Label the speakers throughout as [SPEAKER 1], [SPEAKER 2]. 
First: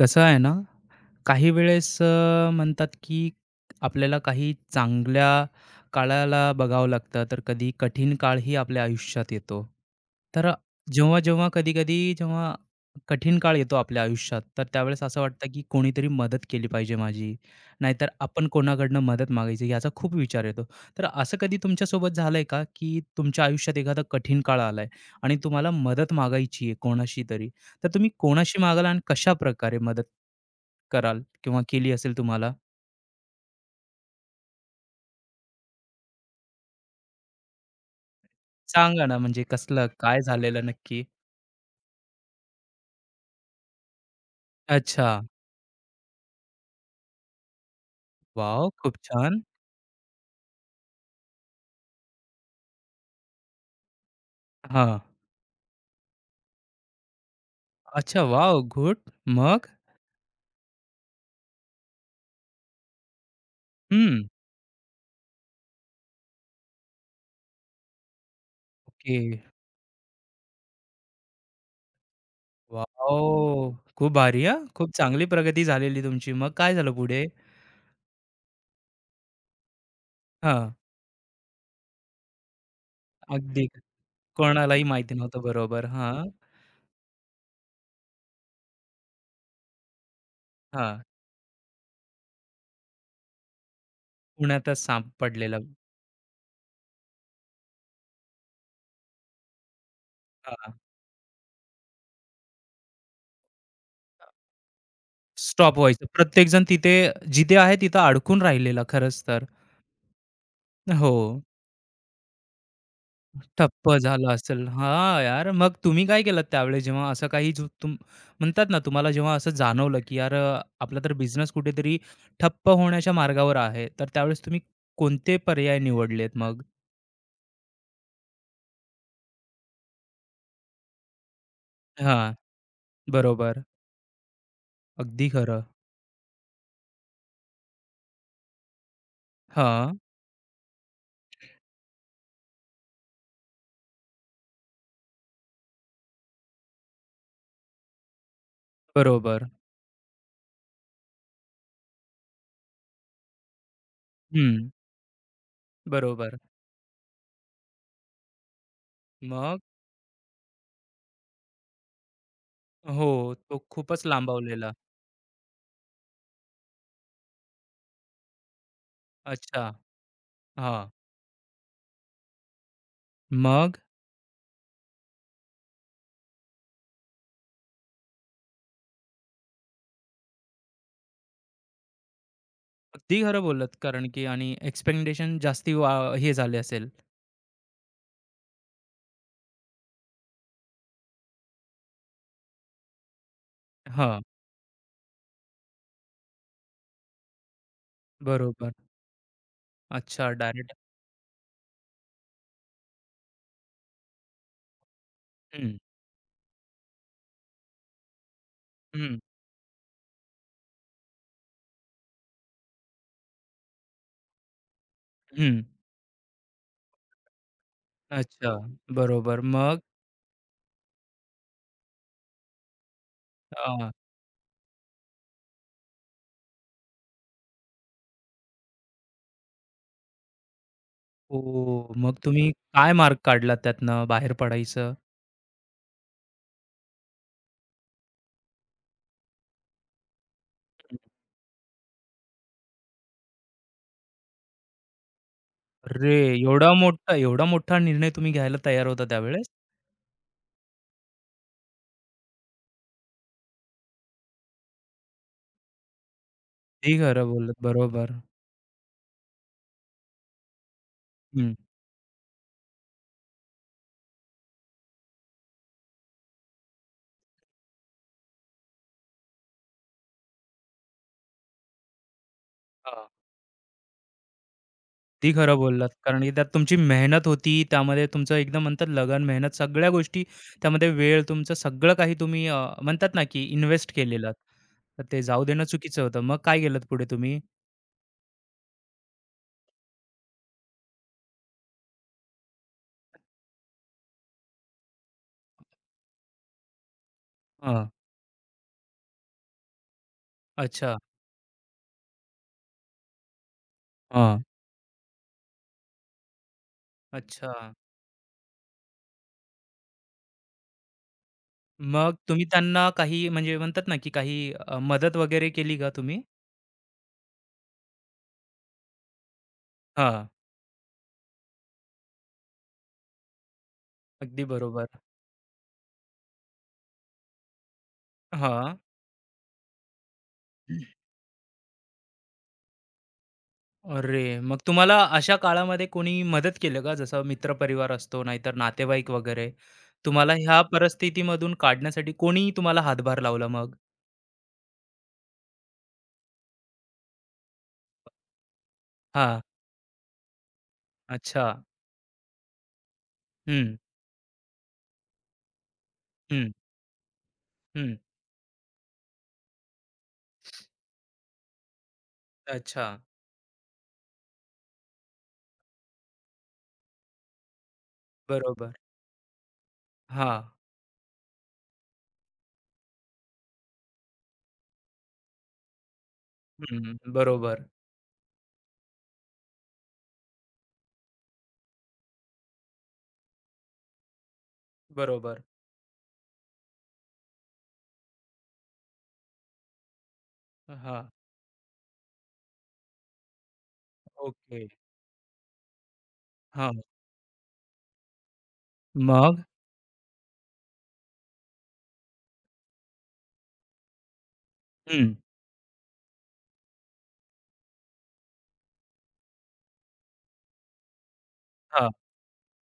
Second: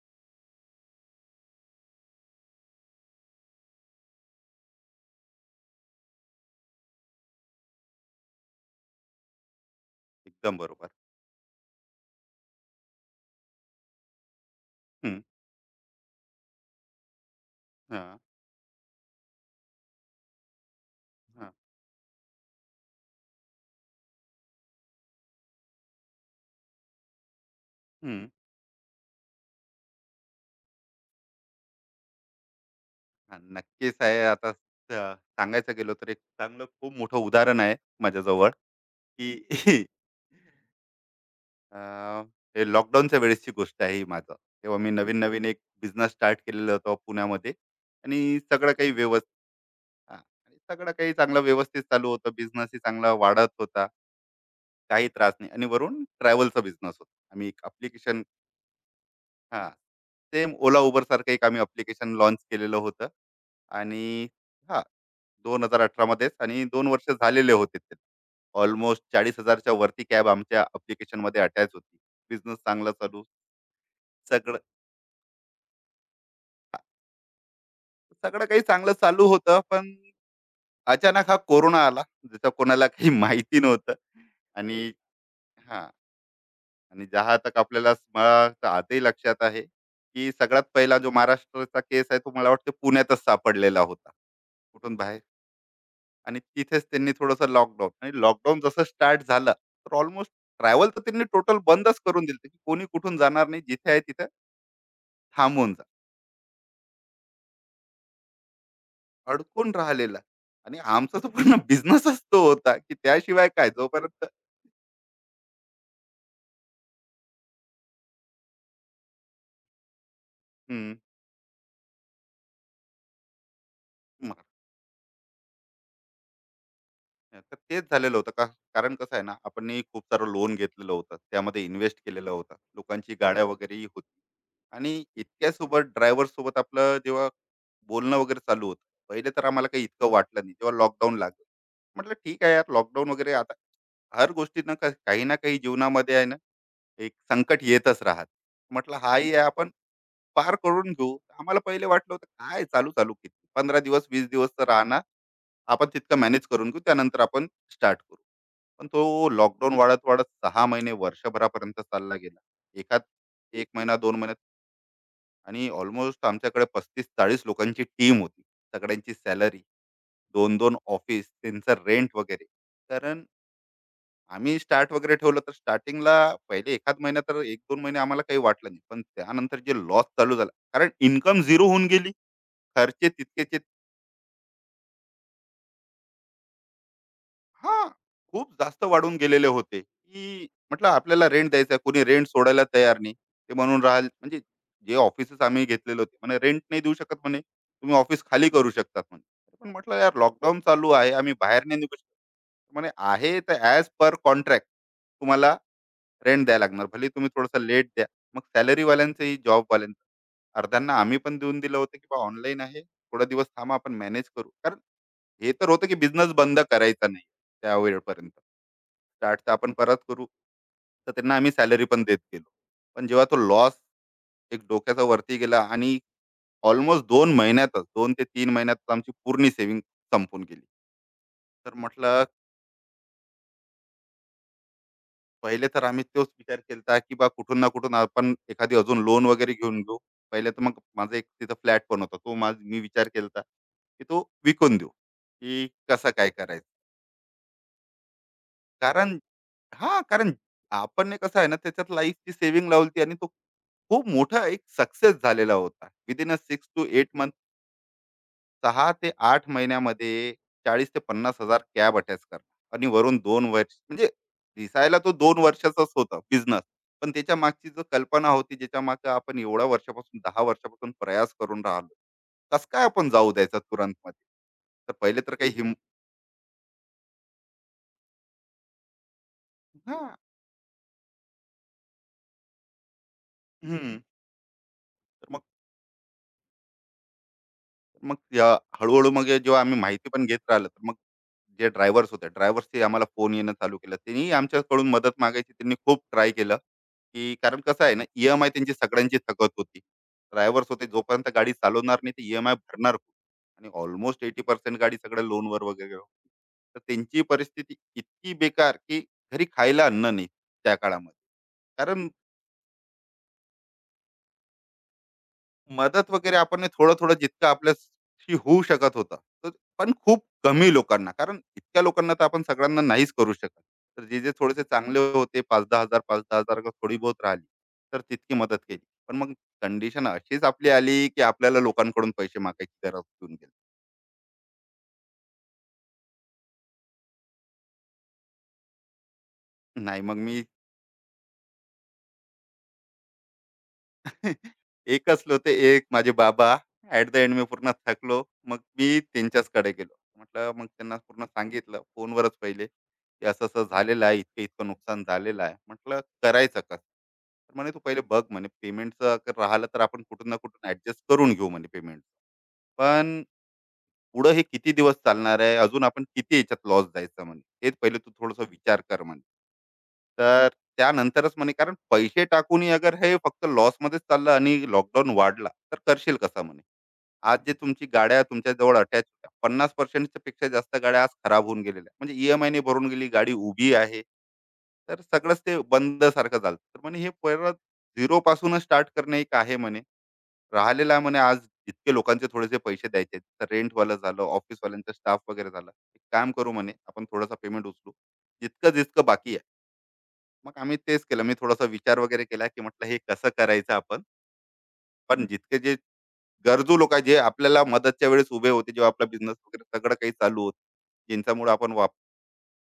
[SPEAKER 1] कसं आहे ना, काही वेळेस म्हणतात की आपल्याला काही चांगल्या काळाला बघावं लागतं, तर कधी कठीण काळही आपल्या आयुष्यात येतो. तर
[SPEAKER 2] एकदम बरोबर.
[SPEAKER 1] जेव्हा-जेव्हा, कधी-कधी जेव्हा कठीण काळ येतो आपल्या आयुष्यात, तर त्यावेळेस असं
[SPEAKER 2] हं.
[SPEAKER 1] वाटतं की कोणीतरी मदत केली पाहिजे माझी, नाहीतर
[SPEAKER 2] हां,
[SPEAKER 1] आपण कोणाकडनं मदत मागायची याचा खूप विचार येतो. तर असं
[SPEAKER 2] हां.
[SPEAKER 1] कधी तुमच्यासोबत झालंय का, की तुमच्या आयुष्यात एखादा कठीण काळ आलाय आणि तुम्हाला मदत मागायची आहे कोणाशी तरी? तर तुम्ही
[SPEAKER 2] हं.
[SPEAKER 1] कोणाशी मागाल आणि कशा प्रकारे मदत कराल किंवा केली असेल तुम्हाला?
[SPEAKER 2] हां, नक्कीच आहे. आता सांगायचं गेलो तर एक चांगलं खूप मोठं उदाहरण आहे माझ्याजवळ,
[SPEAKER 1] सांगा ना म्हणजे
[SPEAKER 2] की
[SPEAKER 1] कसलं काय झालेलं नक्की?
[SPEAKER 2] अ, हे लॉकडाऊनच्या वेळेसची गोष्ट आहे ही माझं. तेव्हा मी
[SPEAKER 1] अच्छा.
[SPEAKER 2] नवीन-नवीन एक बिझनेस स्टार्ट केलेला होता पुण्यामध्ये आणि
[SPEAKER 1] वाव,
[SPEAKER 2] सगळं काही
[SPEAKER 1] खूप छान.
[SPEAKER 2] हां, आणि सगळं काही चांगलं व्यवस्थित चालू होतं. बिझनेसही चांगला वाढत होता.
[SPEAKER 1] हां.
[SPEAKER 2] काही त्रास नाही आणि वरून ट्रॅव्हलचा बिझनेस होता. आम्ही एक
[SPEAKER 1] अच्छा
[SPEAKER 2] ॲप्लिकेशन
[SPEAKER 1] वॉव! गुड. मग?
[SPEAKER 2] हां. सेम Ola, Uber सारखं एक आम्ही ॲप्लिकेशन लॉन्च केलेलं होतं आणि
[SPEAKER 1] हं.
[SPEAKER 2] हां, 2018 मध्येच आणि 2 वर्ष झालेले होते ते. Almost
[SPEAKER 1] okay.
[SPEAKER 2] 40,000 च्या वरती कॅब आमच्या ॲप्लिकेशनमध्ये अटॅच होती. बिझनेस चांगला चालू,
[SPEAKER 1] वॉव! खूप भारी हां.
[SPEAKER 2] सगळं
[SPEAKER 1] खूप चांगली प्रगती झालेली तुमची. मग काय झालं पुढे?
[SPEAKER 2] सगळं काही चांगलं चालू होतं. पण
[SPEAKER 1] हां.
[SPEAKER 2] अचानक हा कोरोना आला, ज्याचा कोणाला काही माहिती
[SPEAKER 1] अगदी
[SPEAKER 2] नव्हतं हं.
[SPEAKER 1] कोणालाही
[SPEAKER 2] आणि
[SPEAKER 1] माहिती नव्हतं. बरोबर.
[SPEAKER 2] हां.
[SPEAKER 1] हां,
[SPEAKER 2] आणि जहा तक आपल्याला मला तर आजही लक्षात आहे, की सगळ्यात पहिला
[SPEAKER 1] हां.
[SPEAKER 2] जो महाराष्ट्राचा केस आहे, तो मला वाटतं पुण्यातच सापडलेला होता.
[SPEAKER 1] पुण्यातच
[SPEAKER 2] कुठून बाहेर
[SPEAKER 1] सापडलेलं.
[SPEAKER 2] आणि तिथेच त्यांनी थोडंसं लॉकडाऊन आणि लॉकडाऊन जसं स्टार्ट झालं तर ऑलमोस्ट
[SPEAKER 1] हां.
[SPEAKER 2] ट्रॅव्हल तर त्यांनी टोटल बंदच करून दिलं, की कोणी कुठून जाणार नाही, जिथे आहे तिथे थांबून
[SPEAKER 1] स्टॉप
[SPEAKER 2] जा.
[SPEAKER 1] व्हायचं. प्रत्येकजण तिथे जिथे आहे तिथं अडकून राहिलेला खरंच तर.
[SPEAKER 2] अडकून राहिलेला आणि
[SPEAKER 1] हो.
[SPEAKER 2] आमचा तो पूर्ण बिझनेसच तो होता, की त्याशिवाय काय
[SPEAKER 1] ठप्प
[SPEAKER 2] जोपर्यंत
[SPEAKER 1] झालं असेल. हां, यार मग तुम्ही काय केलत त्यावेळेस जेव्हा असं काही जो म्हणतात ना, तुम्हाला जेव्हा असं जाणवलं, की यार
[SPEAKER 2] हम्म.
[SPEAKER 1] आपला तर बिझनेस कुठेतरी ठप्प होण्याच्या मार्गावर आहे. तर त्यावेळेस तुम्ही कोणते पर्याय निवडलेत मग?
[SPEAKER 2] नाही, तर तेच झालेलं होतं का, कारण कसं आहे ना, आपण खूप सारं लोन घेतलेलं होतं, त्यामध्ये इन्व्हेस्ट केलेलं
[SPEAKER 1] हां,
[SPEAKER 2] होतं, लोकांची गाड्या बरोबर
[SPEAKER 1] बरोबर.
[SPEAKER 2] वगैरेही होती आणि
[SPEAKER 1] अगदी
[SPEAKER 2] इतक्या
[SPEAKER 1] खरं.
[SPEAKER 2] सोबत ड्रायव्हर सोबत आपलं जेव्हा बोलणं वगैरे चालू होतं. पहिले तर आम्हाला काही
[SPEAKER 1] हां,
[SPEAKER 2] इतकं वाटलं नाही, जेव्हा लॉकडाऊन लागलं. म्हटलं ठीक आहे यार, लॉकडाऊन वगैरे आता, हर गोष्टीनं काही ना काही जीवनामध्ये आहे ना, एक संकट येतच राहत. म्हटलं हाही आहे,
[SPEAKER 1] बरोबर.
[SPEAKER 2] आपण पार करून घेऊ. आम्हाला पहिले वाटलं होतं काय, चालू चालू किती, पंधरा दिवस वीस दिवस तर
[SPEAKER 1] हं,
[SPEAKER 2] राहणार, आपण तितकं
[SPEAKER 1] बरोबर.
[SPEAKER 2] मॅनेज करून घेऊ, त्यानंतर आपण स्टार्ट करू. पण तो
[SPEAKER 1] मग?
[SPEAKER 2] लॉकडाऊन वाढत वाढत 6 महिने वर्षभरापर्यंत चालला गेला. एकात
[SPEAKER 1] हो, तो
[SPEAKER 2] 1 महिना
[SPEAKER 1] खूपच
[SPEAKER 2] 2 महिन्यात
[SPEAKER 1] लांबवलेला.
[SPEAKER 2] आणि ऑलमोस्ट आमच्याकडे 35-40 लोकांची टीम होती. सगळ्यांची सॅलरी,
[SPEAKER 1] अच्छा.
[SPEAKER 2] दोन-दोन
[SPEAKER 1] हां.
[SPEAKER 2] ऑफिस, त्यांचं रेंट वगैरे. कारण
[SPEAKER 1] मग?
[SPEAKER 2] आम्ही स्टार्ट वगैरे ठेवलं तर स्टार्टिंगला पहिले एखाद महिना, तर 1-2 महिने आम्हाला काही वाटलं नाही. पण त्यानंतर जे लॉस चालू झाला, कारण इन्कम झिरो होऊन गेली. खर्चे
[SPEAKER 1] अगदी खरं
[SPEAKER 2] तितकेचे
[SPEAKER 1] बोललात, कारण की आणि एक्सपेक्टेशन जास्ती वा हे झाले असेल.
[SPEAKER 2] हा खूप जास्त वाढून गेलेले होते, की म्हटलं आपल्याला रेंट द्यायचा, कोणी रेंट सोडायला तयार नाही, ते म्हणून राहाल
[SPEAKER 1] हां,
[SPEAKER 2] म्हणजे जे ऑफिसेस आम्ही घेतलेले होते, म्हणे रेंट नाही देऊ शकत, म्हणे तुम्ही ऑफिस खाली करू
[SPEAKER 1] बरोबर.
[SPEAKER 2] शकतात म्हणे. पण म्हटलं यार,
[SPEAKER 1] अच्छा
[SPEAKER 2] लॉकडाऊन
[SPEAKER 1] डायरेक्ट.
[SPEAKER 2] चालू आहे, आम्ही बाहेर नाही निघू शकत. म्हणे आहे तर ॲज पर कॉन्ट्रॅक्ट तुम्हाला
[SPEAKER 1] हं,
[SPEAKER 2] रेंट द्यायला लागणार, भले तुम्ही थोडासा लेट द्या. मग
[SPEAKER 1] हं,
[SPEAKER 2] सॅलरीवाल्यांचंही जॉबवाल्यांचं अर्ध्यांना आम्ही पण देऊन दिलं होतं, की बा ऑनलाईन आहे, थोडा दिवस थांबा, आपण मॅनेज करू. कारण हे
[SPEAKER 1] हं.
[SPEAKER 2] तर होतं की बिझनेस बंद करायचा नाही त्या वेळपर्यंत.
[SPEAKER 1] अच्छा, बरोबर.
[SPEAKER 2] स्टार्ट तर आपण
[SPEAKER 1] मग
[SPEAKER 2] परत करू. तर त्यांना आम्ही सॅलरी पण देत गेलो. पण जेव्हा तो लॉस
[SPEAKER 1] अ,
[SPEAKER 2] एक डोक्याच्या वरती गेला आणि ऑलमोस्ट 2 महिन्यातच, दोन ते 3 महिन्यातच आमची पूर्ण सेव्हिंग संपून गेली. तर
[SPEAKER 1] ओ, मग
[SPEAKER 2] म्हटलं
[SPEAKER 1] तुम्ही काय मार्ग काढला त्यातनं बाहेर पडायचं?
[SPEAKER 2] पहिले तर आम्ही तोच विचार केलता, की बा कुठून ना कुठून आपण एखादी अजून लोन वगैरे घेऊन घेऊ. पहिले तर मग
[SPEAKER 1] हं.
[SPEAKER 2] माझा एक तिथं फ्लॅट पण होता. तो माझा मी विचार केलता, की तो विकून देऊ, की कसं
[SPEAKER 1] अरे!
[SPEAKER 2] काय करायचं.
[SPEAKER 1] एवढा मोठा, एवढा मोठा निर्णय तुम्ही घ्यायला तयार होता
[SPEAKER 2] कारण
[SPEAKER 1] त्यावेळेस.
[SPEAKER 2] हां, कारण आपण ने कसं आहे ना, त्याच्यात लाईफची सेव्हिंग लावली आणि तो खूप मोठा एक सक्सेस झालेला होता. विदिन 6 टू
[SPEAKER 1] अगदी
[SPEAKER 2] 8
[SPEAKER 1] खरं
[SPEAKER 2] मंथ,
[SPEAKER 1] बोललात. बरोबर.
[SPEAKER 2] 6 ते 8 महिन्यामध्ये 40,000 ते
[SPEAKER 1] हं.
[SPEAKER 2] 50,000 कॅब अटॅच करणं, आणि वरून दोन वर्ष म्हणजे दिसायला तो 2 वर्षाचाच होता बिझनेस. पण त्याच्या मागची जो कल्पना होती, ज्याच्या मागे आपण एवढ्या वर्षापासून 10 वर्षापासून प्रयास करून राहिलो. कसं काय
[SPEAKER 1] हां,
[SPEAKER 2] आपण जाऊ द्यायचा तुरंतमध्ये? तर पहिले
[SPEAKER 1] अगदी
[SPEAKER 2] तर काही
[SPEAKER 1] खरं बोललात. कारण की त्यात तुमची मेहनत होती. त्यामध्ये तुमचं एकदम म्हणतात लगन, मेहनत सगळ्या
[SPEAKER 2] हां.
[SPEAKER 1] गोष्टी, त्यामध्ये वेळ, तुमचं सगळं काही तुम्ही, म्हणतात ना, की इन्व्हेस्ट
[SPEAKER 2] हं.
[SPEAKER 1] केलेलात. तर ते
[SPEAKER 2] तर मग
[SPEAKER 1] जाऊ देणं चुकीचं होतं. मग काय केलत पुढे तुम्ही?
[SPEAKER 2] मग या हळूहळू मग हे जेव्हा आम्ही माहिती पण घेत राहिलो, तर मग जे ड्रायव्हर्स होते, ड्रायव्हर्सचे आम्हाला फोन येणं चालू केलं, त्यांनी आमच्याकडून मदत मागायची, त्यांनी खूप ट्राय केलं, की कारण कसं
[SPEAKER 1] हां,
[SPEAKER 2] आहे ना, ई एम आय त्यांची सगळ्यांची थकत होती. ड्रायव्हर्स होते,
[SPEAKER 1] अच्छा.
[SPEAKER 2] जोपर्यंत गाडी चालवणार नाही, ते ई एम आय भरणार कोण? आणि ऑलमोस्ट
[SPEAKER 1] हां.
[SPEAKER 2] एटी पर्सेंट गाडी सगळ्या लोनवर वगैरे होती. तर त्यांची
[SPEAKER 1] अच्छा.
[SPEAKER 2] परिस्थिती इतकी बेकार, की घरी खायला अन्न नाही त्या काळामध्ये. कारण
[SPEAKER 1] मग तुम्ही त्यांना काही म्हणजे म्हणतात ना, की काही मदत वगैरे केली का
[SPEAKER 2] मदत
[SPEAKER 1] तुम्ही?
[SPEAKER 2] वगैरे आपण हे थोडं-थोडं जितकं आपल्याशी होऊ शकत होतं, तर, पण खूप
[SPEAKER 1] हां.
[SPEAKER 2] कमी लोकांना. कारण इतक्या लोकांना तर आपण सगळ्यांना नाहीच करू शकत. तर जे-जे
[SPEAKER 1] अगदी
[SPEAKER 2] थोडेसे
[SPEAKER 1] बरोबर.
[SPEAKER 2] चांगले होते, 5,000-10,000 का थोडी बहुत राहिली, तर तितकी मदत
[SPEAKER 1] हां.
[SPEAKER 2] केली. पण मग कंडिशन अशीच आपली आली, की आपल्याला लोकांकडून पैसे मागायची गरज पडून गेली.
[SPEAKER 1] अरे! मग तुम्हाला अशा काळामध्ये कोणी मदत केलं का? जसं मित्रपरिवार असतो, नाहीतर नातेवाईक वगैरे.
[SPEAKER 2] नाही मग
[SPEAKER 1] तुम्हाला
[SPEAKER 2] मी
[SPEAKER 1] ह्या परिस्थितीमधून काढण्यासाठी कोणी तुम्हाला हातभार लावला मग?
[SPEAKER 2] एकच होते, एक माझे बाबा. ऍट द एंड मी पूर्ण थकलो. मग मी
[SPEAKER 1] हां.
[SPEAKER 2] त्यांच्याचकडे गेलो, म्हटलं, मग त्यांना पूर्ण
[SPEAKER 1] अच्छा.
[SPEAKER 2] सांगितलं फोनवरच पहिले, की असं असं
[SPEAKER 1] हं,
[SPEAKER 2] झालेलं आहे, इतकं इतकं नुकसान झालेलं आहे, म्हटलं
[SPEAKER 1] हं,
[SPEAKER 2] करायचं कसं. तर म्हणे, तू
[SPEAKER 1] हं.
[SPEAKER 2] पहिले बघ म्हणे, पेमेंटचं राहिलं तर आपण कुठून ना कुठून ऍडजस्ट करून घेऊ म्हणे पेमेंट.
[SPEAKER 1] अच्छा.
[SPEAKER 2] पण पुढं हे किती दिवस चालणार आहे? अजून आपण किती याच्यात लॉस जायचा म्हणे. तेच पहिले तू थोडासा
[SPEAKER 1] बरोबर.
[SPEAKER 2] विचार कर म्हणे.
[SPEAKER 1] हां.
[SPEAKER 2] तर त्यानंतरच म्हणे, कारण पैसे टाकूनही अगर हे फक्त लॉसमध्येच चाललं आणि लॉकडाऊन वाढला, तर करशील कसा म्हणे.
[SPEAKER 1] हं,
[SPEAKER 2] आज जे
[SPEAKER 1] बरोबर,
[SPEAKER 2] तुमची गाड्या तुमच्याजवळ अटॅच होत्या, 50% पेक्षा जास्त गाड्या आज खराब होऊन गेलेल्या आहेत. म्हणजे ई एम भरून गेली, गाडी उभी आहे. तर सगळंच
[SPEAKER 1] बरोबर.
[SPEAKER 2] ते बंद सारखं झालं. तर म्हणे हे परत झिरोपासूनच स्टार्ट करणे एक आहे म्हणे. राहिलेला आहे
[SPEAKER 1] हां.
[SPEAKER 2] म्हणे आज इतके लोकांचे थोडेसे पैसे द्यायचे आहेत. तर रेंटवालं झालं,
[SPEAKER 1] ओके.
[SPEAKER 2] ऑफिसवाल्यांचा स्टाफ वगैरे झाला. एक काम करू म्हणे,
[SPEAKER 1] हां.
[SPEAKER 2] आपण थोडासा पेमेंट उचलू. जितकं-जितकं बाकी
[SPEAKER 1] मग?
[SPEAKER 2] आहे. मग आम्ही तेच केलं. मी थोडासा विचार वगैरे केला, की म्हटलं, हे कसं करायचं आपण?
[SPEAKER 1] हं.
[SPEAKER 2] पण जितके जे गरजू लोक आहेत, जे आपल्याला मदतच्या वेळेस उभे होते, जेव्हा आपला बिझनेस वगैरे सगळं काही चालू होतं, ज्यांच्यामुळे आपण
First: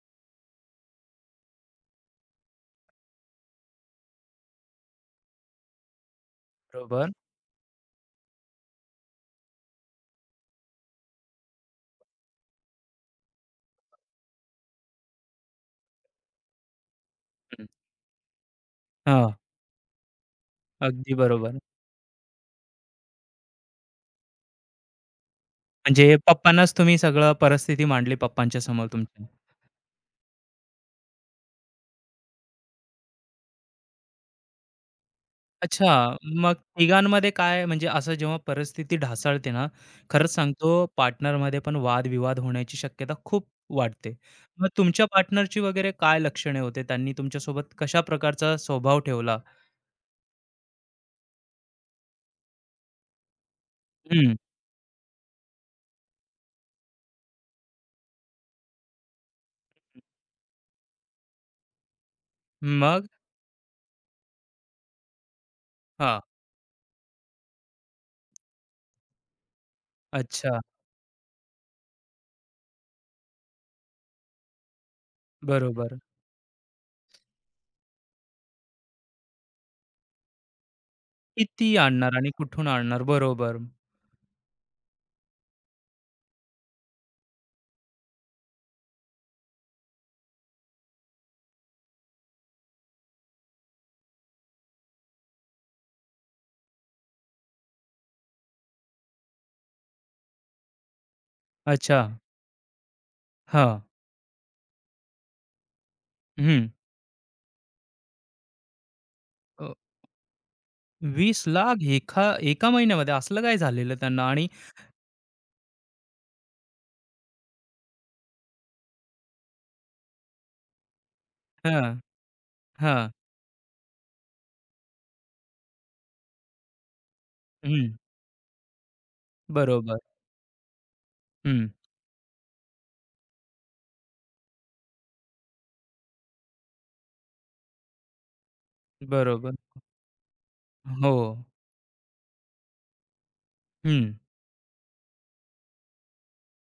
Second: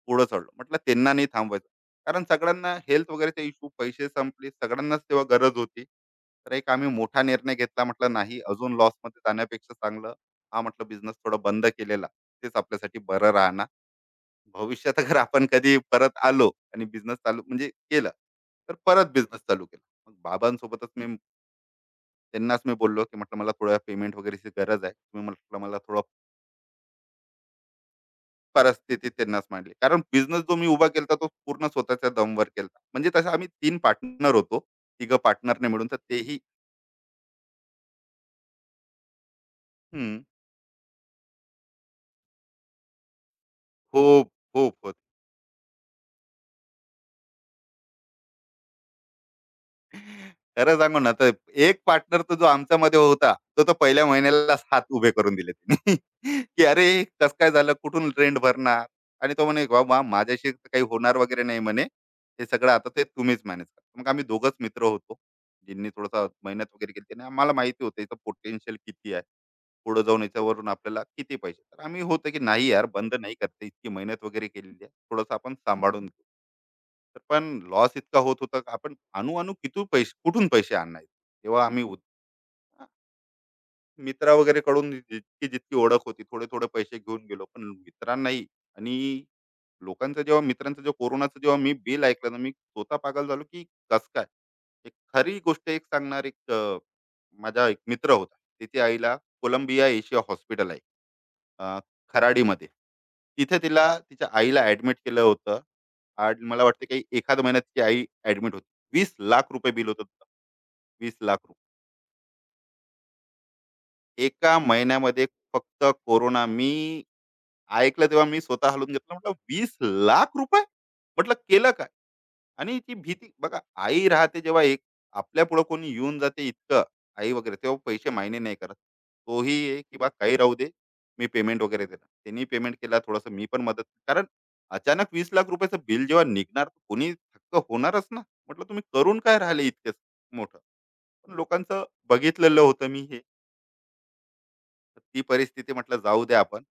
[SPEAKER 2] पुढं चढलो, म्हटलं त्यांना नाही थांबवायचं. कारण सगळ्यांना हेल्थ वगैरेचे इश्यू, पैसे संपले, सगळ्यांनाच तेव्हा गरज होती. तर एक आम्ही
[SPEAKER 1] बरोबर.
[SPEAKER 2] मोठा निर्णय घेतला, म्हटलं नाही, अजून लॉसमध्ये जाण्यापेक्षा चांगलं हा, म्हटलं बिझनेस थोडा बंद केलेला तेच आपल्यासाठी बरं राहणार. भविष्यात अगर आपण कधी परत आलो आणि बिझनेस चालू
[SPEAKER 1] हं.
[SPEAKER 2] म्हणजे केलं, तर परत
[SPEAKER 1] हां,
[SPEAKER 2] बिझनेस चालू केला. मग बाबांसोबतच
[SPEAKER 1] अगदी
[SPEAKER 2] मी
[SPEAKER 1] बरोबर.
[SPEAKER 2] त्यांनाच मी बोललो, की म्हटलं मला थोडं पेमेंट वगैरेची गरज आहे, तुम्ही म्हटलं मला थोडं
[SPEAKER 1] म्हणजे पप्पांनाच तुम्ही सगळं परिस्थिती मांडली पप्पांच्या समोर
[SPEAKER 2] परिस्थिती
[SPEAKER 1] तुमच्या.
[SPEAKER 2] त्यांनाच मांडली. कारण बिझनेस जो मी उभा केला, तो पूर्ण स्वतःच्या दमवर केला. म्हणजे तसं आम्ही तीन पार्टनर होतो. तिघं पार्टनरने मिळून, तर
[SPEAKER 1] अच्छा,
[SPEAKER 2] तेही
[SPEAKER 1] मग तिघांमध्ये काय म्हणजे असं जेव्हा परिस्थिती ढासळते ना,
[SPEAKER 2] हं,
[SPEAKER 1] खरंच सांगतो पार्टनरमध्ये पण वादविवाद होण्याची शक्यता खूप वाटते.
[SPEAKER 2] खूप,
[SPEAKER 1] मग
[SPEAKER 2] खूप होत.
[SPEAKER 1] तुमच्या पार्टनरची वगैरे काय लक्षणे होते? त्यांनी तुमच्यासोबत कशा प्रकारचा स्वभाव ठेवला?
[SPEAKER 2] खरं सांगू ना, तर एक पार्टनर तो जो आमच्यामध्ये होता, तो तर पहिल्या
[SPEAKER 1] हं,
[SPEAKER 2] महिन्यालाच हात उभे करून दिले त्यांनी, की "अरे, कसं काय झालं? कुठून रेंट भरणार?" आणि तो म्हणे, "बाबा, माझ्याशी तर काही होणार वगैरे नाही म्हणे. हे सगळं आता ते
[SPEAKER 1] मग?
[SPEAKER 2] तुम्हीच मॅनेज करा." मग आम्ही दोघंच मित्र होतो, ज्यांनी
[SPEAKER 1] हां,
[SPEAKER 2] थोडासा मेहनत वगैरे केली. त्यांनी आम्हाला माहिती होतं याचं पोटेन्शियल किती आहे. पुढे जाऊन
[SPEAKER 1] अच्छा,
[SPEAKER 2] याच्यावरून आपल्याला किती पैसे, तर आम्ही होतं की नाही यार, बंद नाही करते, इतकी मेहनत वगैरे केलेली आहे, थोडंसं आपण
[SPEAKER 1] बरोबर.
[SPEAKER 2] सांभाळून घेऊ. तर पण लॉस इतका होत होता का आपण, अणू अणू किती पैसे, कुठून पैसे आणायचे. तेव्हा
[SPEAKER 1] किती
[SPEAKER 2] आम्ही
[SPEAKER 1] आणणार आणि कुठून आणणार? बरोबर.
[SPEAKER 2] मित्रा वगैरे कडून जितकी जितकी ओळख होती, थोडे थोडे पैसे घेऊन गेलो, पण मित्रांनाही आणि लोकांचं जेव्हा, मित्रांचं जेव्हा, कोरोनाचं जेव्हा मी बिल ऐकलं ना, मी स्वतः पागल झालो, की कस काय. एक खरी गोष्ट एक सांगणार, एक माझा एक मित्र होता, तिच्या आईला कोलंबिया एशिया हॉस्पिटल आहे, अं,
[SPEAKER 1] अच्छा,
[SPEAKER 2] खराडीमध्ये, तिथे
[SPEAKER 1] हां,
[SPEAKER 2] तिला तिच्या आईला ऍडमिट केलं होतं. आड मला
[SPEAKER 1] हं.
[SPEAKER 2] वाटतं काही एखाद महिन्यात तिची आई ॲडमिट होती. 20,00,000 बिल होतं तिचं. 20,00,000
[SPEAKER 1] ₹20,00,000 एका एका महिन्यामध्ये असलं काय झालेलं त्यांना? आणि
[SPEAKER 2] एका महिन्यामध्ये फक्त कोरोना. मी ऐकलं तेव्हा मी स्वतः हलून घेतलं. म्हटलं ₹20,00,000, म्हटलं केलं.
[SPEAKER 1] हां,
[SPEAKER 2] आणि ती
[SPEAKER 1] हां.
[SPEAKER 2] भीती बघा, आई राहते जेव्हा एक आपल्या पुढे कोणी येऊन जाते, इतकं आई वगैरे तेव्हा
[SPEAKER 1] हं.
[SPEAKER 2] पैसे मायने नाही करत, तोही आहे की
[SPEAKER 1] बरोबर.
[SPEAKER 2] बा काही राहू दे, मी पेमेंट
[SPEAKER 1] हं.
[SPEAKER 2] वगैरे देणार. त्यांनी पेमेंट केला, थोडस मी पण मदत. कारण अचानक वीस लाख रुपयाचं बिल जेव्हा निघणार, कोणी थक्क होणारच ना, म्हटलं तुम्ही करून काय
[SPEAKER 1] बरोबर.
[SPEAKER 2] राहिले, इतकेच मोठं.
[SPEAKER 1] हो.
[SPEAKER 2] पण लोकांचं बघितलेलं होतं मी हे,
[SPEAKER 1] हं.
[SPEAKER 2] तर ती परिस्थिती म्हटलं जाऊ द्या, आपण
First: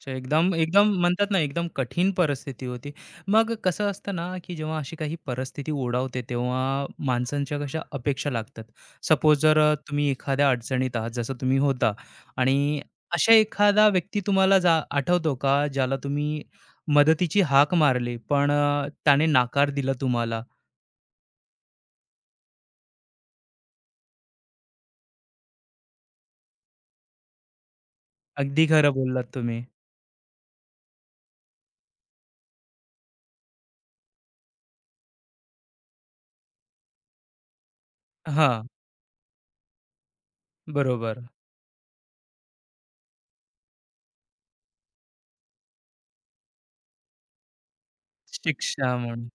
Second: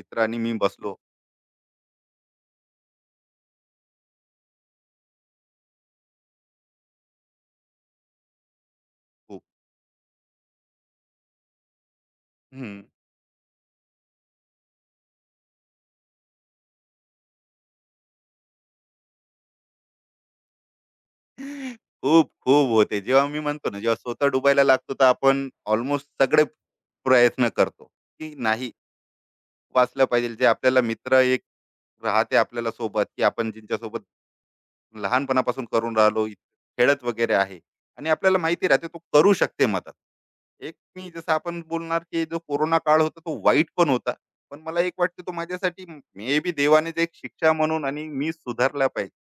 [SPEAKER 1] अच्छा,
[SPEAKER 2] आणि मी
[SPEAKER 1] एकदम एकदम
[SPEAKER 2] बसलो.
[SPEAKER 1] म्हणतात ना, एकदम कठीण परिस्थिती होती. मग कसं असतं ना, की जेव्हा अशी काही परिस्थिती ओढावते, तेव्हा माणसांच्या कशा अपेक्षा लागतात. सपोज जर तुम्ही एखाद्या अडचणीत आहात, जसं तुम्ही होता आणि
[SPEAKER 2] खूप
[SPEAKER 1] अशा एखादा व्यक्ती तुम्हाला जा आठवतो का, ज्याला तुम्ही मदतीची हाक मारली, पण त्याने नकार दिला तुम्हाला?
[SPEAKER 2] खूप खूप होते. जेव्हा मी म्हणतो ना, जेव्हा स्वतः डुबायला लागतो, तर आपण ऑलमोस्ट सगळे प्रयत्न करतो, की
[SPEAKER 1] अगदी
[SPEAKER 2] नाही
[SPEAKER 1] खरं बोललात तुम्ही.
[SPEAKER 2] वाचलं पाहिजे. जे आपल्याला मित्र एक राहते आपल्याला सोबत, की आपण ज्यांच्यासोबत लहानपणापासून करून राहिलो, खेळत वगैरे आहे, आणि आपल्याला
[SPEAKER 1] हां,
[SPEAKER 2] माहिती राहते तो करू शकते मदत. एक मी
[SPEAKER 1] बरोबर.
[SPEAKER 2] जसं आपण बोलणार, की जो कोरोना काळ होता, तो वाईट पण होता. पण मला एक वाटतं तो माझ्यासाठी मे बी देवानेच एक शिक्षा म्हणून, आणि मी सुधारला
[SPEAKER 1] शिक्षा
[SPEAKER 2] पाहिजे,
[SPEAKER 1] म्हणून.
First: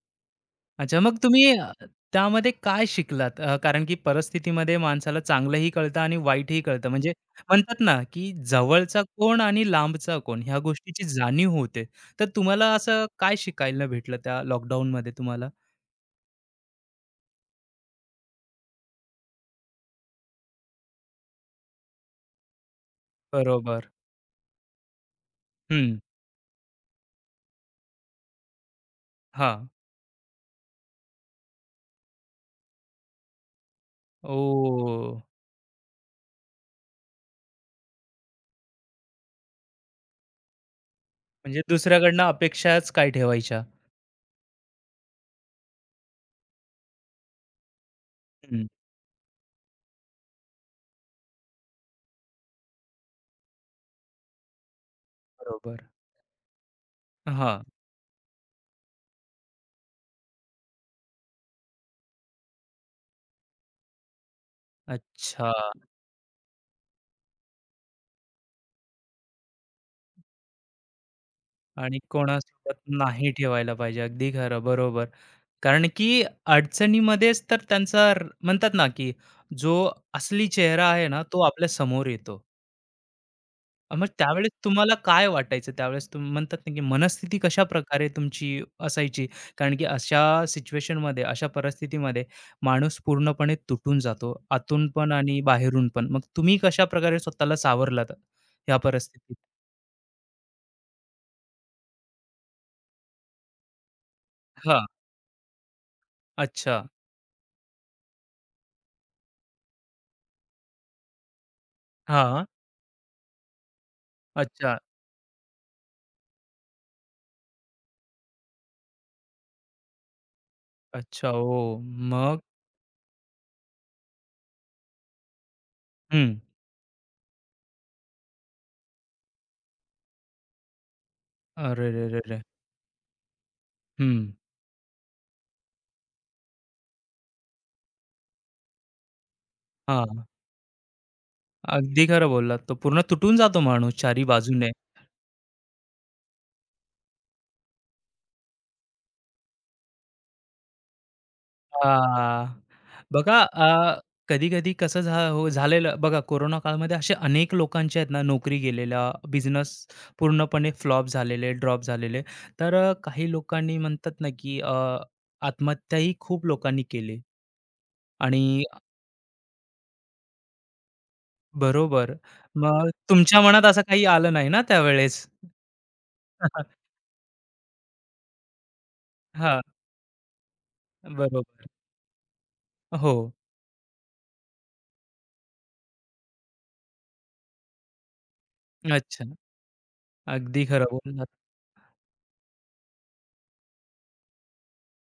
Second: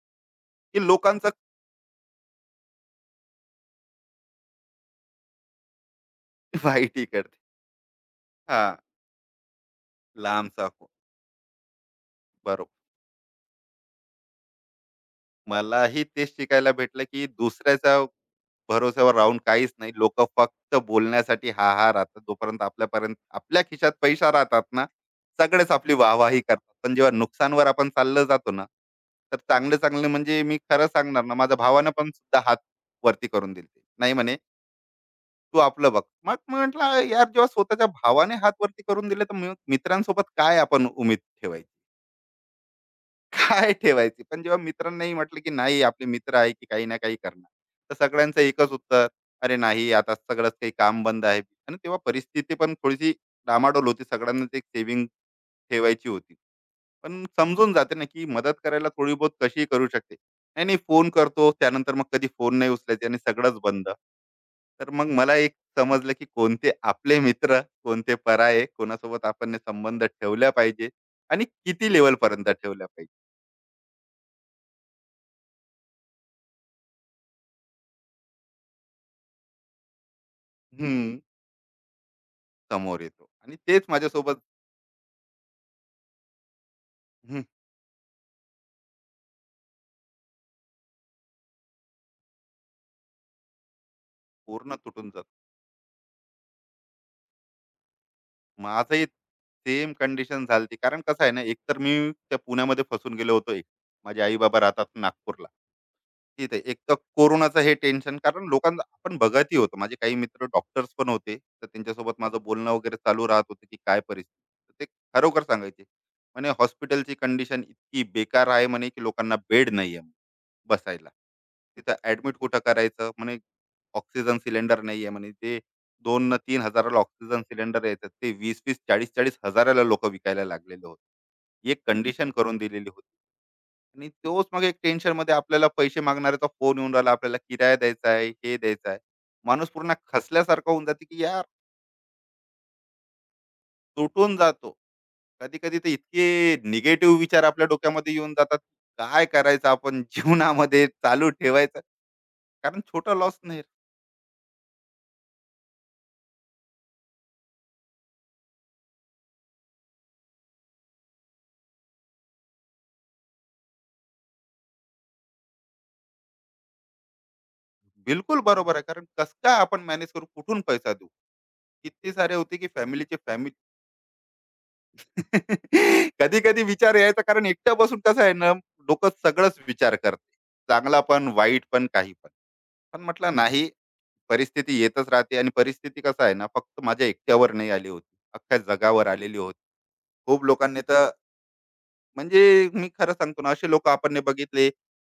[SPEAKER 2] की
[SPEAKER 1] अच्छा, मग
[SPEAKER 2] लोकांचा
[SPEAKER 1] तुम्ही, त्यामध्ये काय शिकलात? कारण की परिस्थितीमध्ये माणसाला चांगलंही कळतं आणि वाईटही कळतं.
[SPEAKER 2] वाईटही
[SPEAKER 1] म्हणजे
[SPEAKER 2] करते.
[SPEAKER 1] म्हणतात ना, की
[SPEAKER 2] हां,
[SPEAKER 1] जवळचा कोण आणि लांबचा कोण ह्या
[SPEAKER 2] लांबचा
[SPEAKER 1] गोष्टीची जाणीव होते. तर तुम्हाला
[SPEAKER 2] बरोबर.
[SPEAKER 1] असं काय शिकायला भेटलं त्या लॉकडाऊनमध्ये तुम्हाला?
[SPEAKER 2] मलाही तेच शिकायला भेटलं, की दुसऱ्याच्या भरोश्यावर राहून काहीच नाही. लोकं फक्त बोलण्यासाठी हां-हां राहतात. जोपर्यंत आपल्यापर्यंत आपल्या
[SPEAKER 1] बरोबर.
[SPEAKER 2] खिशात पैसा राहतात ना, सगळेच आपली
[SPEAKER 1] हं.
[SPEAKER 2] वाहवाही करतात. पण जेव्हा नुकसानवर आपण चाललं जातो ना, तर
[SPEAKER 1] हां.
[SPEAKER 2] चांगले-चांगले, म्हणजे मी खरं सांगणार ना, माझ्या भावानं पण सुद्धा हात वरती करून दिले. नाही म्हणे,
[SPEAKER 1] ओह!
[SPEAKER 2] "तू आपलं बघ." मग म्हटलं, "यार, जेव्हा स्वतःच्या भावाने हात वरती करून दिले, तर मग मित्रांसोबत काय आपण उम्मीद
[SPEAKER 1] म्हणजे
[SPEAKER 2] ठेवायची?"
[SPEAKER 1] दुसऱ्याकडनं अपेक्षाच काय ठेवायच्या.
[SPEAKER 2] काय ठेवायची? पण जेव्हा मित्रांनाही म्हटलं, की नाही, आपले मित्र आहे, की काही ना काही करणार. तर सगळ्यांचं
[SPEAKER 1] हं.
[SPEAKER 2] एकच उत्तर, "अरे नाही, आता सगळंच काही काम बंद आहे." आणि तेव्हा परिस्थिती पण थोडीशी डामाडोल होती. सगळ्यांनाच एक सेव्हिंग
[SPEAKER 1] बरोबर.
[SPEAKER 2] ठेवायची होती. पण
[SPEAKER 1] हां.
[SPEAKER 2] समजून जाते ना, की मदत करायला थोडी बहुत कशी करू शकते. नाही, नाही फोन करतो, त्यानंतर मग कधी फोन नाही उचलायचे आणि सगळंच बंद. तर मग मला
[SPEAKER 1] अच्छा.
[SPEAKER 2] एक समजलं, की कोणते आपले मित्र, कोणते पराये, कोणासोबत आपण हे संबंध ठेवला पाहिजे, आणि किती
[SPEAKER 1] आणि
[SPEAKER 2] लेव्हलपर्यंत
[SPEAKER 1] कोणासोबत
[SPEAKER 2] ठेवला पाहिजे.
[SPEAKER 1] नाही ठेवायला पाहिजे. अगदी खरं, बरोबर. कारण की अडचणीमध्येच तर त्यांचा म्हणतात ना, की जो असली चेहरा आहे
[SPEAKER 2] हं,
[SPEAKER 1] ना, तो आपल्या समोर येतो.
[SPEAKER 2] समोर येतो, आणि तेच
[SPEAKER 1] मग
[SPEAKER 2] माझ्यासोबत
[SPEAKER 1] त्यावेळेस तुम्हाला काय वाटायचं? त्यावेळेस तुम्ही म्हणतात ना, की मनस्थिती
[SPEAKER 2] हं,
[SPEAKER 1] कशा प्रकारे तुमची असायची? कारण की अशा सिच्युएशनमध्ये, अशा परिस्थितीमध्ये माणूस पूर्णपणे तुटून जातो,
[SPEAKER 2] पूर्ण
[SPEAKER 1] आतून
[SPEAKER 2] तुटून
[SPEAKER 1] पण
[SPEAKER 2] जातो.
[SPEAKER 1] आणि बाहेरून पण. मग तुम्ही कशाप्रकारे स्वतःला सावरलात या
[SPEAKER 2] माझंही
[SPEAKER 1] परिस्थितीत?
[SPEAKER 2] सेम कंडिशन झाली, कारण कसं आहे ना, एकतर मी त्या पुण्यामध्ये फसून गेलो होतो एक. माझे आई-बाबा
[SPEAKER 1] हां.
[SPEAKER 2] राहतात नागपूरला. तिथे
[SPEAKER 1] अच्छा.
[SPEAKER 2] एक तर कोरोनाचं हे टेन्शन, कारण लोकांना आपण बघतही होतो. माझे काही मित्र डॉक्टर्स पण होते. तर त्यांच्यासोबत माझं
[SPEAKER 1] हां.
[SPEAKER 2] बोलणं वगैरे चालू राहत होतं, की काय
[SPEAKER 1] अच्छा.
[SPEAKER 2] परिस्थिती. तर ते खरोखर सांगायचे. म्हणे हॉस्पिटलची कंडिशन इतकी बेकार आहे म्हणे, की लोकांना बेड नाहीये बसायला.
[SPEAKER 1] अच्छा, ओ,
[SPEAKER 2] तिथं ॲडमिट
[SPEAKER 1] मग?
[SPEAKER 2] कुठं करायचं? म्हणे ऑक्सिजन सिलेंडर नाही आहे म्हणे, ते दोन
[SPEAKER 1] हं.
[SPEAKER 2] न तीन हजाराला ऑक्सिजन सिलेंडर येतात, ते वीस वीस चाळीस चाळीस हजाराला लोक विकायला लागलेले होते. ही एक कंडिशन
[SPEAKER 1] अरेरेरेरे!
[SPEAKER 2] करून दिलेली होती. आणि
[SPEAKER 1] हं.
[SPEAKER 2] तोच मग एक टेन्शन मध्ये आपल्याला पैसे मागणाऱ्याचा फोन येऊन राहिला, आपल्याला किराया द्यायचा आहे, हे द्यायचा आहे. माणूस पूर्ण
[SPEAKER 1] हां.
[SPEAKER 2] खसल्यासारखा होऊन जाते, की यार
[SPEAKER 1] अगदी खरं बोललात. तो पूर्ण तुटून जातो माणूस चारी
[SPEAKER 2] तुटून जातो.
[SPEAKER 1] बाजूने.
[SPEAKER 2] कधी कधी तर इतके निगेटिव्ह विचार आपल्या डोक्यामध्ये येऊन जातात, काय करायचं आपण जीवनामध्ये चालू ठेवायचं,
[SPEAKER 1] हां.
[SPEAKER 2] कारण छोटा
[SPEAKER 1] बघा
[SPEAKER 2] लॉस नाही.
[SPEAKER 1] कधी-कधी कसं हो झालेलं बघा कोरोना काळामध्ये, असे अनेक लोकांचे आहेत ना नोकरी गेलेल्या, बिझनेस पूर्णपणे फ्लॉप झालेले, ड्रॉप झालेले. तर काही लोकांनी म्हणतात ना, की आत्महत्याही खूप लोकांनी केली
[SPEAKER 2] बिलकुल
[SPEAKER 1] आणि
[SPEAKER 2] बरोबर आहे, कारण कसं काय आपण मॅनेज करू, कुठून पैसा देऊ,
[SPEAKER 1] बरोबर.
[SPEAKER 2] किती सारे होते की
[SPEAKER 1] मग
[SPEAKER 2] फॅमिलीचे
[SPEAKER 1] तुमच्या
[SPEAKER 2] फॅमिली.
[SPEAKER 1] मनात असं काही आलं नाही ना त्यावेळेस?
[SPEAKER 2] कधी कधी विचार यायचा, कारण एकटा बसून, कसं आहे ना, डोकं सगळंच
[SPEAKER 1] हां.
[SPEAKER 2] विचार करते, चांगला पण, वाईट
[SPEAKER 1] बरोबर.
[SPEAKER 2] पण, काही पण. पण
[SPEAKER 1] हो.
[SPEAKER 2] म्हटलं नाही, परिस्थिती येतच राहते, आणि परिस्थिती कसं आहे ना, फक्त माझ्या एकट्यावर नाही आली होती, अख्ख्या जगावर
[SPEAKER 1] अच्छा.
[SPEAKER 2] आलेली होती. खूप
[SPEAKER 1] अगदी
[SPEAKER 2] लोकांनी
[SPEAKER 1] खरं
[SPEAKER 2] तर,
[SPEAKER 1] बोललात.
[SPEAKER 2] म्हणजे मी खरं सांगतो ना, असे लोक आपण ने बघितले,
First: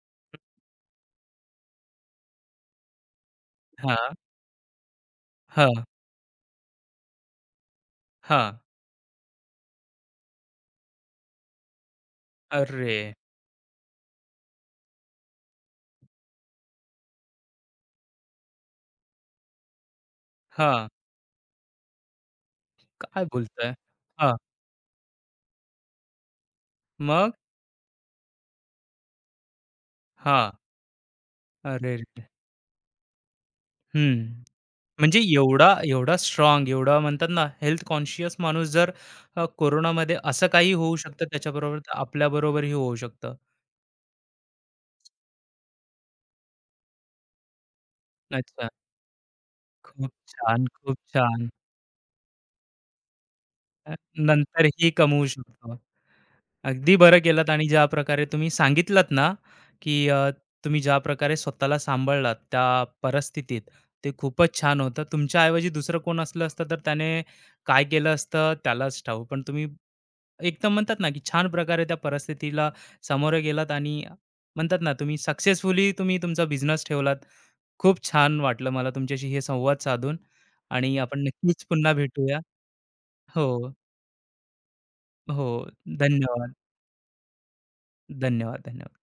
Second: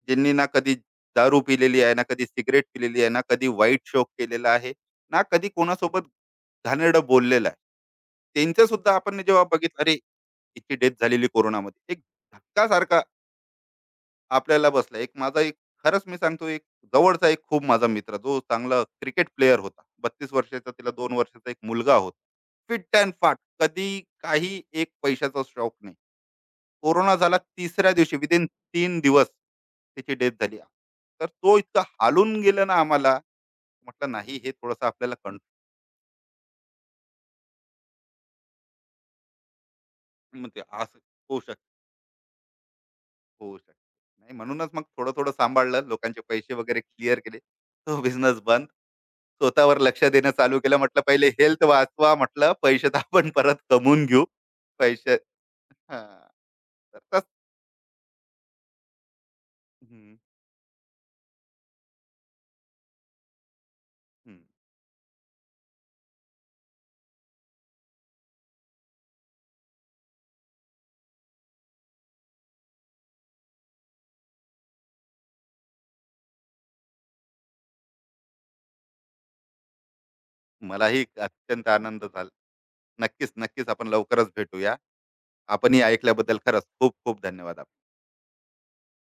[SPEAKER 2] ज्यांनी ना कधी दारू पिलेली आहे, ना कधी सिगरेट पिलेली आहे, ना कधी वाईट शौक
[SPEAKER 1] हां,
[SPEAKER 2] केलेला आहे, ना कधी
[SPEAKER 1] हां,
[SPEAKER 2] कोणासोबत घाणेरडं बोललेलं आहे.
[SPEAKER 1] हां.
[SPEAKER 2] त्यांचं सुद्धा आपण ने जेव्हा बघितलं, अरे, हिची डेथ झालेली कोरोनामध्ये. एक
[SPEAKER 1] अरे!
[SPEAKER 2] धक्कासारखा आपल्याला बसला. एक माझा एक खरंच मी सांगतो, एक जवळचा एक खूप माझा मित्र, जो चांगला क्रिकेट प्लेयर होता. 32 वर्षाचा,
[SPEAKER 1] हां.
[SPEAKER 2] त्याला 2 वर्षाचा एक मुलगा होता. फिट अँड
[SPEAKER 1] काय
[SPEAKER 2] फाट,
[SPEAKER 1] बोलताय?
[SPEAKER 2] कधी
[SPEAKER 1] हां.
[SPEAKER 2] काही एक पैशाचा शौक नाही. कोरोना
[SPEAKER 1] मग?
[SPEAKER 2] झाला, तिसऱ्या दिवशी विदिन 3 दिवस त्याची डेथ
[SPEAKER 1] हां.
[SPEAKER 2] झाली. तर तो इतका
[SPEAKER 1] अरे रे.
[SPEAKER 2] हालून गेलं ना आम्हाला, म्हटलं
[SPEAKER 1] हं.
[SPEAKER 2] नाही, हे थोडंसं आपल्याला
[SPEAKER 1] म्हणजे एवढा एवढा स्ट्राँग, एवढा म्हणतात ना हेल्थ कॉन्शियस माणूस जर, कोरोनामध्ये असं
[SPEAKER 2] म्हणजे
[SPEAKER 1] काही होऊ
[SPEAKER 2] असं
[SPEAKER 1] शकतं
[SPEAKER 2] होऊ शकतं,
[SPEAKER 1] त्याच्याबरोबर, तर आपल्याबरोबरही होऊ शकतं.
[SPEAKER 2] होऊ शकतं. नाही म्हणूनच मग थोडं-थोडं सांभाळलं. लोकांचे पैसे वगैरे क्लिअर केले. तो बिझनेस बंद.
[SPEAKER 1] अच्छा.
[SPEAKER 2] स्वतःवर लक्ष
[SPEAKER 1] खूप
[SPEAKER 2] देणं चालू
[SPEAKER 1] छान,
[SPEAKER 2] केलं.
[SPEAKER 1] खूप
[SPEAKER 2] म्हटलं पहिले
[SPEAKER 1] छान.
[SPEAKER 2] हेल्थ वाचवा म्हटलं, पैसे तर आपण परत
[SPEAKER 1] अ,
[SPEAKER 2] कमवून घेऊ.
[SPEAKER 1] नंतरही
[SPEAKER 2] पैसे
[SPEAKER 1] कमवू शकतो.
[SPEAKER 2] हां.
[SPEAKER 1] अगदी
[SPEAKER 2] तर
[SPEAKER 1] बरं
[SPEAKER 2] तस
[SPEAKER 1] केलात आणि ज्या प्रकारे तुम्ही सांगितलात ना, की
[SPEAKER 2] हं,
[SPEAKER 1] तुम्ही ज्या प्रकारे स्वतःला सांभाळलात त्या परिस्थितीत, ते
[SPEAKER 2] हं.
[SPEAKER 1] खूपच छान होतं. तुमच्याऐवजी दुसरं कोण असलं असतं, तर त्याने काय केलं असतं त्यालाच ठाऊक. पण तुम्ही एकदम म्हणतात ना, की छान प्रकारे त्या परिस्थितीला सामोरे गेलात आणि म्हणतात ना, तुम्ही सक्सेसफुली तुम्ही तुमचा बिझनेस ठेवलात. खूप छान वाटलं मला तुमच्याशी हे संवाद साधून आणि
[SPEAKER 2] मलाही
[SPEAKER 1] आपण नक्कीच
[SPEAKER 2] अत्यंत
[SPEAKER 1] पुन्हा
[SPEAKER 2] आनंद झाला.
[SPEAKER 1] भेटूया.
[SPEAKER 2] नक्कीच, नक्कीच
[SPEAKER 1] हो,
[SPEAKER 2] आपण लवकरच भेटूया.
[SPEAKER 1] हो.
[SPEAKER 2] आपणही ऐकल्याबद्दल
[SPEAKER 1] धन्यवाद.
[SPEAKER 2] खरंच खूप खूप धन्यवाद आपले
[SPEAKER 1] धन्यवाद, धन्यवाद.